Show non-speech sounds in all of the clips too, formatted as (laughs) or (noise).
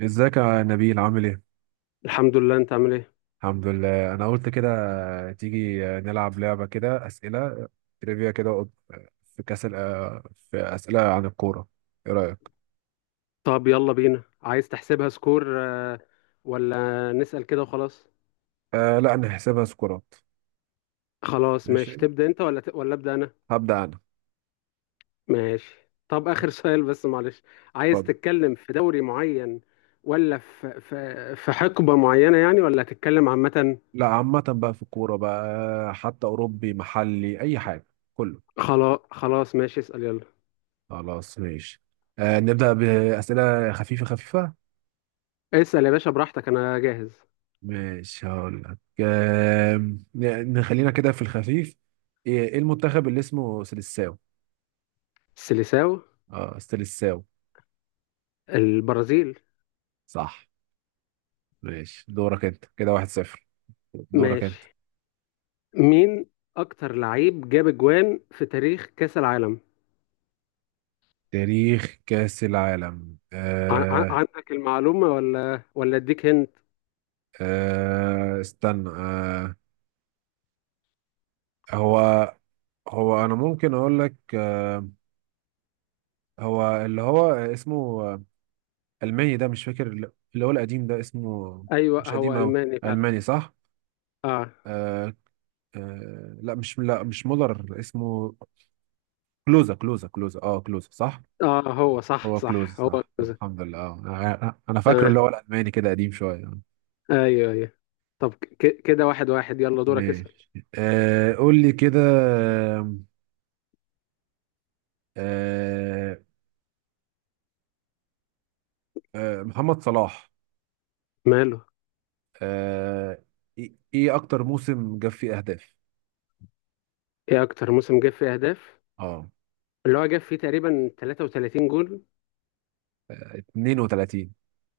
ازيك يا نبيل عامل ايه؟ الحمد لله. انت عامل ايه؟ الحمد لله انا قلت كده. تيجي نلعب لعبة كده، اسئلة تريفيا كده. في كاس ال- في اسئلة عن الكورة. ايه رأيك؟ طب يلا بينا. عايز تحسبها سكور ولا نسأل كده وخلاص؟ لا، نحسبها سكورات. خلاص ماشي. ماشي، تبدأ انت ولا أبدأ انا؟ هبدأ انا. ماشي. طب آخر (laughs) سؤال بس معلش. عايز اتفضل. تتكلم في دوري معين، ولا في حقبة معينة يعني، ولا هتتكلم عامة؟ لا، عامة بقى في الكورة بقى، حتى اوروبي محلي اي حاجة، كله. خلاص خلاص ماشي. اسأل يلا. خلاص ماشي. نبدأ بأسئلة خفيفة خفيفة. اسأل يا باشا براحتك، انا جاهز. ماشي هقول لك. آه نخلينا كده في الخفيف. إيه المنتخب اللي اسمه سيلساو؟ السيليساو؟ اه، استلساو. البرازيل. صح. ماشي دورك انت كده، واحد صفر. دورك انت. ماشي. مين اكتر لعيب جاب اجوان في تاريخ كأس العالم؟ تاريخ كأس العالم. عندك المعلومة ولا اديك هنت؟ استنى. آه هو هو انا ممكن اقول لك. هو اللي هو اسمه الماني، ده مش فاكر، اللي هو القديم ده اسمه. ايوه مش هو قديم قوي، الماني فعلا. الماني صح. اه، آه آه لا مش لا مش مولر اسمه. كلوزا، كلوزا صح. اه، هو صح، هو كلوز صح هو صح، كذا. الحمد لله. آه. انا أنا فاكره تمام. اللي هو الالماني كده، قديم شويه. ايوه، ايوه. طب كده 1-1. يلا دورك اسأل. ماشي، قول لي كده. آه محمد صلاح. ماله؟ آه ايه إيه اكتر موسم جاب فيه اهداف؟ ايه اكتر موسم جاب فيه اهداف؟ اه اللي هو جاب فيه تقريبا 33 جول. 32.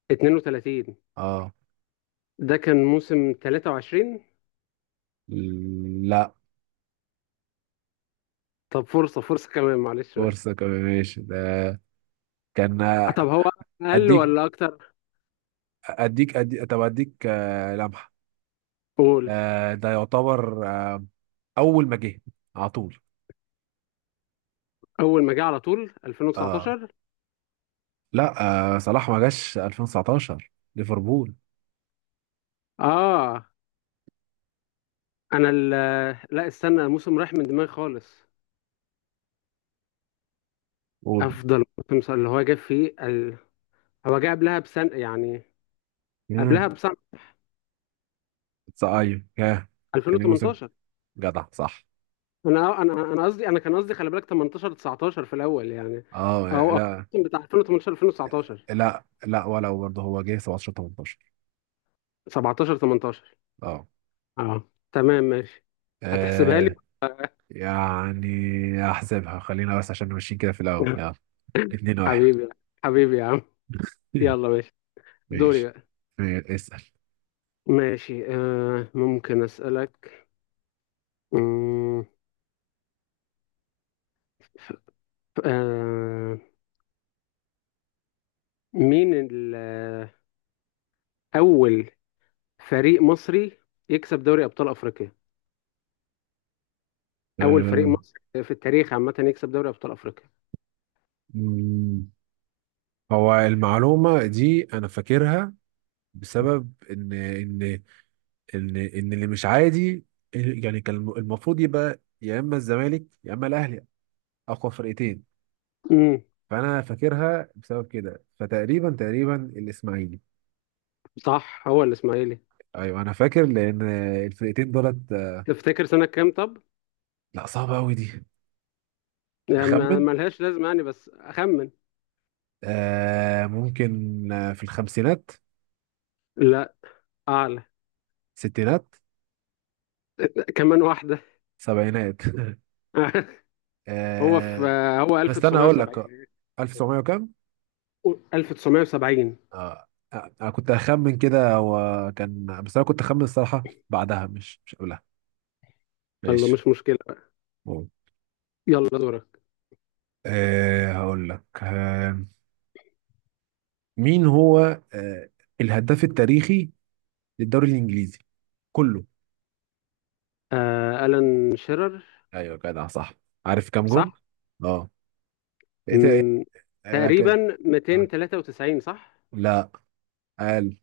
32؟ اه ده كان موسم 23. لا. طب فرصة، فرصة كمان معلش بقى. فرصه كمان ماشي، ده كان، آه، طب هو اقل اديك ولا اكتر؟ اديك أدي... طب اديك لمحه. قول. ده يعتبر اول ما جه على طول. اول ما جه على طول اه 2019؟ لا، صلاح ما جاش 2019 ليفربول. اه. انا ال- لا استنى، الموسم راح من دماغي خالص. قول. افضل موسم اللي هو جاب فيه. هو جاب قبلها بسنه يعني. قبلها امم بسنه. ايوه، ياه. يعني موسم 2018. جدع صح. انا قصدي، انا كان قصدي خلي بالك 18 19 في الاول يعني. اه او. لا الموسم بتاع 2018 2019. لا لا، ولا برضه، هو جه 17/18. 17 18. اه اه تمام ماشي. هتحسبها لي؟ آه، يعني احسبها، خلينا بس عشان ماشيين كده في الاول، يلا. (laughs) 2-1. حبيبي، حبيبي يا عم. (laughs) يلا ماشي. دوري ماشي. بقى. اسال. ماشي، ممكن اسالك، مم، آه مين ال- اول فريق مصري يكسب دوري ابطال افريقيا؟ اول فريق آه، مصري في التاريخ عامه يكسب دوري ابطال افريقيا. مم، هو المعلومة دي أنا فاكرها بسبب إن إن ان ان اللي مش عادي، يعني كان المفروض يبقى يا اما الزمالك يا اما الاهلي، اقوى فرقتين. امم فانا فاكرها بسبب كده. فتقريبا الاسماعيلي. صح هو الاسماعيلي. ايوه انا فاكر، لان الفرقتين دولت. تفتكر سنه كام طب؟ لا، صعبه قوي دي. يعني اخمن. ملهاش لازمه يعني، بس اخمن. ممكن في الخمسينات. لا. اعلى. ستينات. كمان واحده. سبعينات. (laughs) (laughs) هو في آه هو استنى اقول لك، 1970. 1900 وكام. 1970. انا كنت اخمن كده، وكان بس انا كنت اخمن الصراحه بعدها، مش مش قبلها. يلا ماشي. مش مشكله بقى. مم. يلا دورك. هقول لك مين هو أه الهداف التاريخي للدوري الانجليزي كله؟ ألان شيرر. ايوه جدع صح. عارف كام جون؟ صح. اه إيه- امم آه، كان- تقريبا آه. 293، صح؟ لا. قال.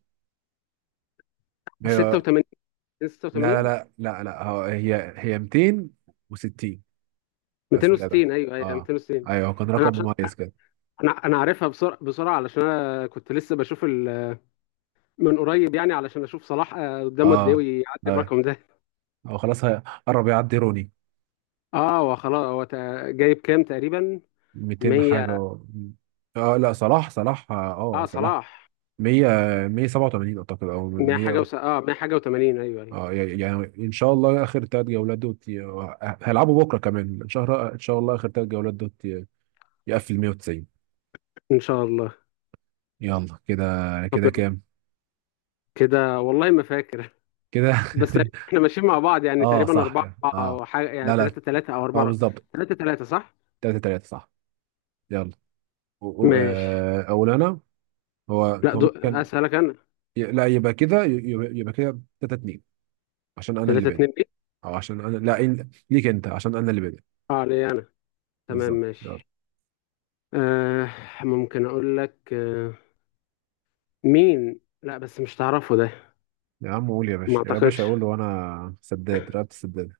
هي. 86. لا لا 86. لا لا لا هو- هي هي 260. بس جدع. 260. ايوه، ايوه، اه 260. ايوه، هو كان انا رقم عشان مميز كده. انا عارفها بسرعه بسرعه، علشان انا كنت لسه بشوف من قريب يعني، علشان اشوف صلاح قدامه قد ايه اه ويعدي اه الرقم ده (laughs) هو خلاص قرب يعدي روني. اه هو خلاص. جايب كام تقريبا؟ 200 حاجه 100؟ و... اه لا، صلاح، اه صلاح صلاح. 100، 187 اعتقد، او 100 حاجه 100. اه، 100 حاجه و80. ايوه، ايوه. اه يعني يعني ان شاء الله اخر ثلاث جولات دوت ي-، هيلعبوا بكره كمان، ان شاء الله. ان شاء الله اخر ثلاث جولات دوت ي- يقفل 190. ان شاء الله. يلا كده، طب كده يلا. كام؟ كده والله ما فاكر كده. (laughs) بس (laughs) احنا ماشيين مع بعض يعني اه تقريبا صح 4. كده. اه او حاجه يعني لا لا 3 3 او اه 4. بالظبط. 3 3، صح. 3-3 صح. يلا. ماشي. اول انا. هو لا هو دو... مين كان؟ اسالك انا. ي- لا يبقى كده ي- يبقى يبقى كده 3-2، عشان انا اللي 3 بادئ. 2 ايه؟ او عشان انا لا إن- ليك انت، عشان انا اللي بادئ. اه، ليه انا. تمام بالظبط. ماشي. آه ممكن اقول لك مين؟ لا بس مش تعرفه ده. يا عم قول يا ما باشا، يا باشا اعتقدش. قول وانا سداد رقبة السداد.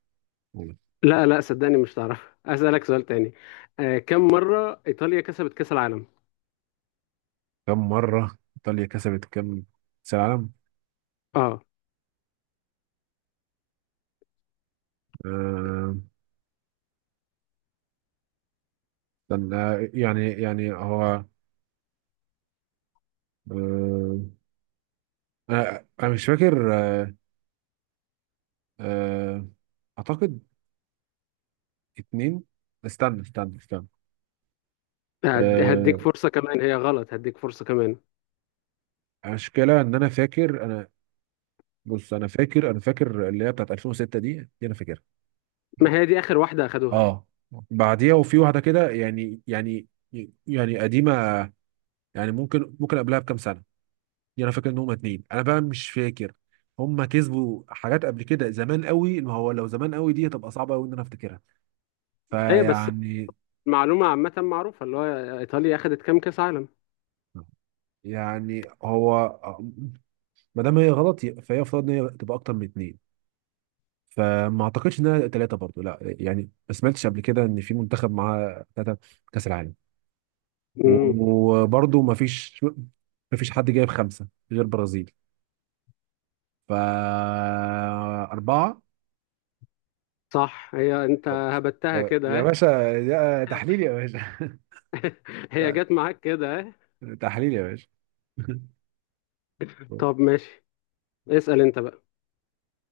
قول. لا، لا، صدقني مش تعرفه. اسالك سؤال تاني. كم مره ايطاليا كسبت كاس العالم؟ كم مرة ايطاليا كسبت كم كأس العالم؟ اه. آه... استنى، هو، آه... انا أنا مش فاكر. آه... اعتقد اتنين. استنى. هديك آه... فرصه كمان، هي غلط. هديك فرصه كمان. المشكلة ان انا فاكر. بص انا فاكر، فاكر اللي هي بتاعت 2006، دي دي انا فاكرها. ما هي دي اخر واحده اخدوها. اه بعديها وفي واحدة كده، يعني يعني يعني قديمة. يعني ممكن ممكن قبلها بكام سنه يعني. انا فاكر ان هما اتنين، انا بقى مش فاكر. هما كسبوا حاجات قبل كده زمان قوي، ما هو لو زمان قوي دي هتبقى صعبه قوي ان انا افتكرها. ايه بس، فيعني، معلومه عامه معروفه اللي هو ايطاليا اخدت كام كاس عالم؟ يعني هو ما دام هي غلط فهي المفروض ان هي تبقى اكتر من اتنين، فما اعتقدش انها ثلاثه برضو، لا. يعني ما سمعتش قبل كده ان في منتخب معاه ثلاثه كاس العالم. امم وبرضو ما فيش حد جايب خمسه غير برازيل، فأربعة. صح هي انت طب هبتها يا كده، يا ها؟ باشا، ده تحليل يا باشا. هي جت معاك كده، ها؟ (laughs) تحليل يا باشا. (laughs) طب ماشي، اسال انت بقى.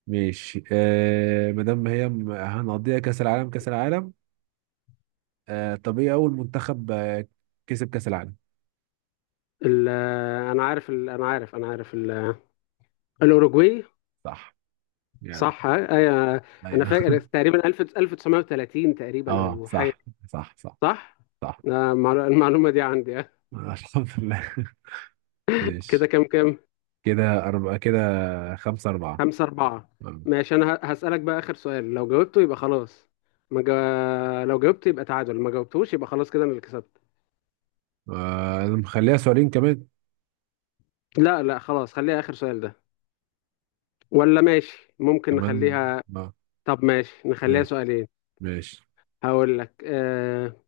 ماشي. ما دام هي هنقضيها كأس العالم كأس العالم. طب ايه اول منتخب كسب كأس العالم؟ ال- انا عارف، انا عارف الأوروجواي. صح. يعني، صح أنا ايوه. فاكر تقريبا 1000 1930 (laughs) تقريبا اه أو حاجة. صح، صح صح صح؟ صح. (laughs) المعلومة دي عندي الحمد لله. (laughs) كده ماشي. كام كام؟ كده أربعة، كده خمسة أربعة. 5-4. آه ماشي. أنا هسألك بقى آخر سؤال، لو جاوبته يبقى خلاص. ما جا... لو جاوبت يبقى تعادل، ما جاوبتوش يبقى خلاص كده أنا اللي كسبت. مخليها سؤالين كمان. لا، لا خلاص، خليها آخر سؤال ده. ولا ماشي ممكن كمان. نخليها. آه طب ماشي، نخليها ماشي سؤالين. ماشي. هقول لك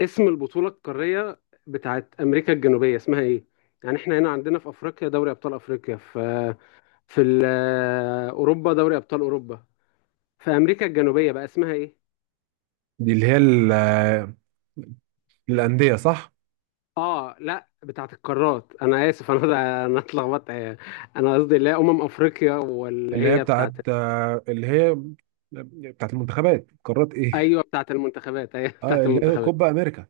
اسم البطولة القارية بتاعت أمريكا الجنوبية اسمها إيه؟ يعني إحنا هنا عندنا في أفريقيا دوري أبطال أفريقيا، في أوروبا دوري أبطال أوروبا. في أمريكا الجنوبية بقى اسمها إيه؟ دي اللي هي الأندية صح. لا بتاعت القارات. أنا آسف، أنا (laughs) أنا اتلخبطت. أنا قصدي اللي هي أمم أفريقيا، واللي اللي هي هي بتاعت، بتاعت. اللي هي بتاعت المنتخبات، قارات ايه. أيوه بتاعت المنتخبات، أيوه (laughs) اه، بتاعت اللي هي المنتخبات. كوبا امريكا.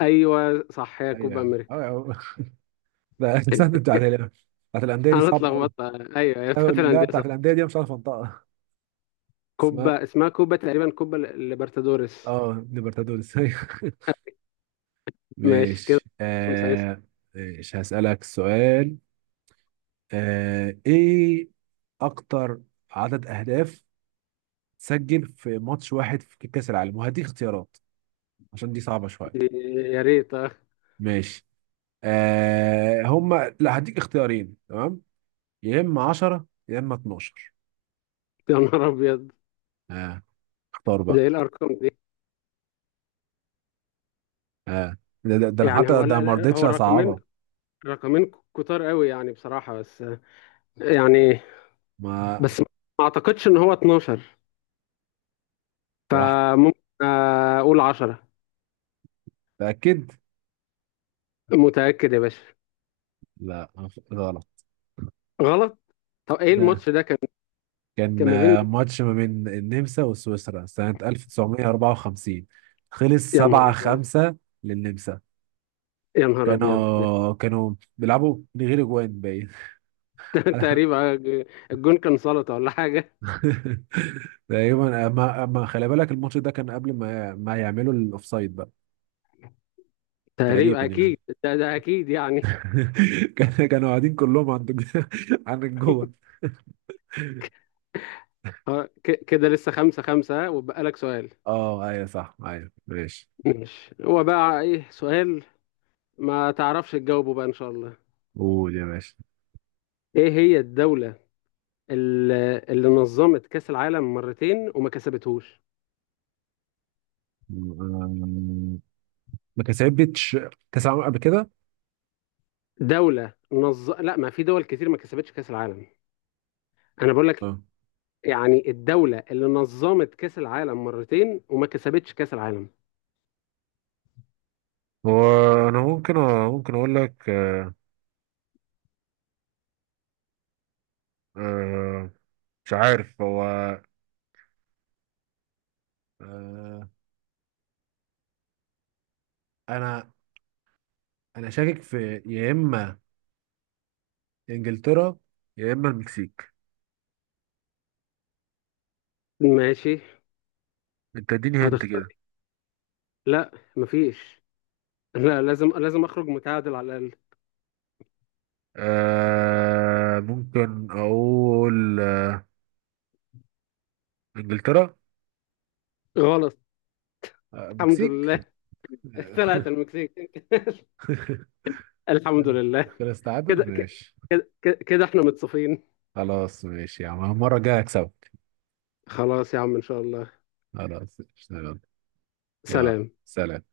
أيوه صح، هي كوبا ايوه، أمريكا. (laughs) ده السنه (laughs) بتاعت الانديه دي أنا صعبه قوي. اتلخبطت. أيوه هي بتاعت لا، الأندية، بتاعت صح. الانديه دي أنا مش عارف انطقها. اسمها، كوبا، اسمها كوبا تقريبا كوبا ليبرتادوريس. اه ليبرتادوريس. (laughs) أيوة. ماشي كده. ماشي. خمسة مش هسألك سؤال. ايه اكتر عدد اهداف تسجل في ماتش واحد في كأس العالم؟ وهديك اختيارات عشان دي صعبة شوية. يا ريت. ماشي. آه هما لا هديك اختيارين، تمام. يا اما 10 يا اما 12. يا نهار ابيض. اه اختار بقى. ده ايه الارقام دي؟ اه ده ده، ده أنا يعني حتى هو ال- ده ما ال- رضيتش هو الرقمين، اصعبها. رقمين كتار قوي يعني بصراحة. بس يعني، ما بس ما اعتقدش ان هو 12. راح، فممكن اقول 10. تاكد. متأكد يا باشا؟ لا، غلط. غلط. طب ايه ده الماتش ده كان؟ كان كان ما بين. ماتش ما بين النمسا وسويسرا سنة 1954. خلص يا نهار 7 ابيض. 5 للنمسا. يا نهار ابيض (laughs) ده كانوا بيلعبوا من غير اجوان باين. ده (laughs) تقريبا الجون كان سلطة ولا حاجة؟ (laughs) تقريبا، ما ما خلي بالك الماتش ده كان قبل ما ما يعملوا الاوفسايد بقى. تقريبا تقريبا يعني. اكيد. ده اكيد يعني. (laughs) كانوا قاعدين كلهم عند (laughs) عند الجون. كده لسه 5-5، وبقى لك سؤال. اه ايوه صح، ايوه ماشي. ماشي، هو بقى ايه سؤال. ما تعرفش تجاوبه بقى ان شاء الله. قول يا باشا. ايه هي الدولة اللي نظمت كأس العالم مرتين وما كسبتهوش؟ أمم، ما كسبتش كاس العالم قبل كده. لا ما في دول كتير ما كسبتش كأس العالم. انا بقول لك، اه يعني الدولة اللي نظمت كأس العالم مرتين وما كسبتش كأس العالم. وانا ممكن اقول لك آه، مش عارف هو. آه، انا شاكك في يا اما انجلترا يا اما المكسيك. ماشي. انت اديني هنت هتختار كده. إيه؟ لا، مفيش. لا لازم لازم اخرج متعادل على الاقل. ممكن اقول انجلترا. غلط. الحمد مكسيك. لله. (laughs) طلعت المكسيك. (laughs) الحمد لله. كده كده، استعادل. (laughs) ماشي. كده، كده، كده، احنا متصافين. خلاص ماشي يا عم، المرة الجاية هكسبك. خلاص يا عم، ان شاء الله. خلاص ماشي، يلا. يلا، سلام. سلام.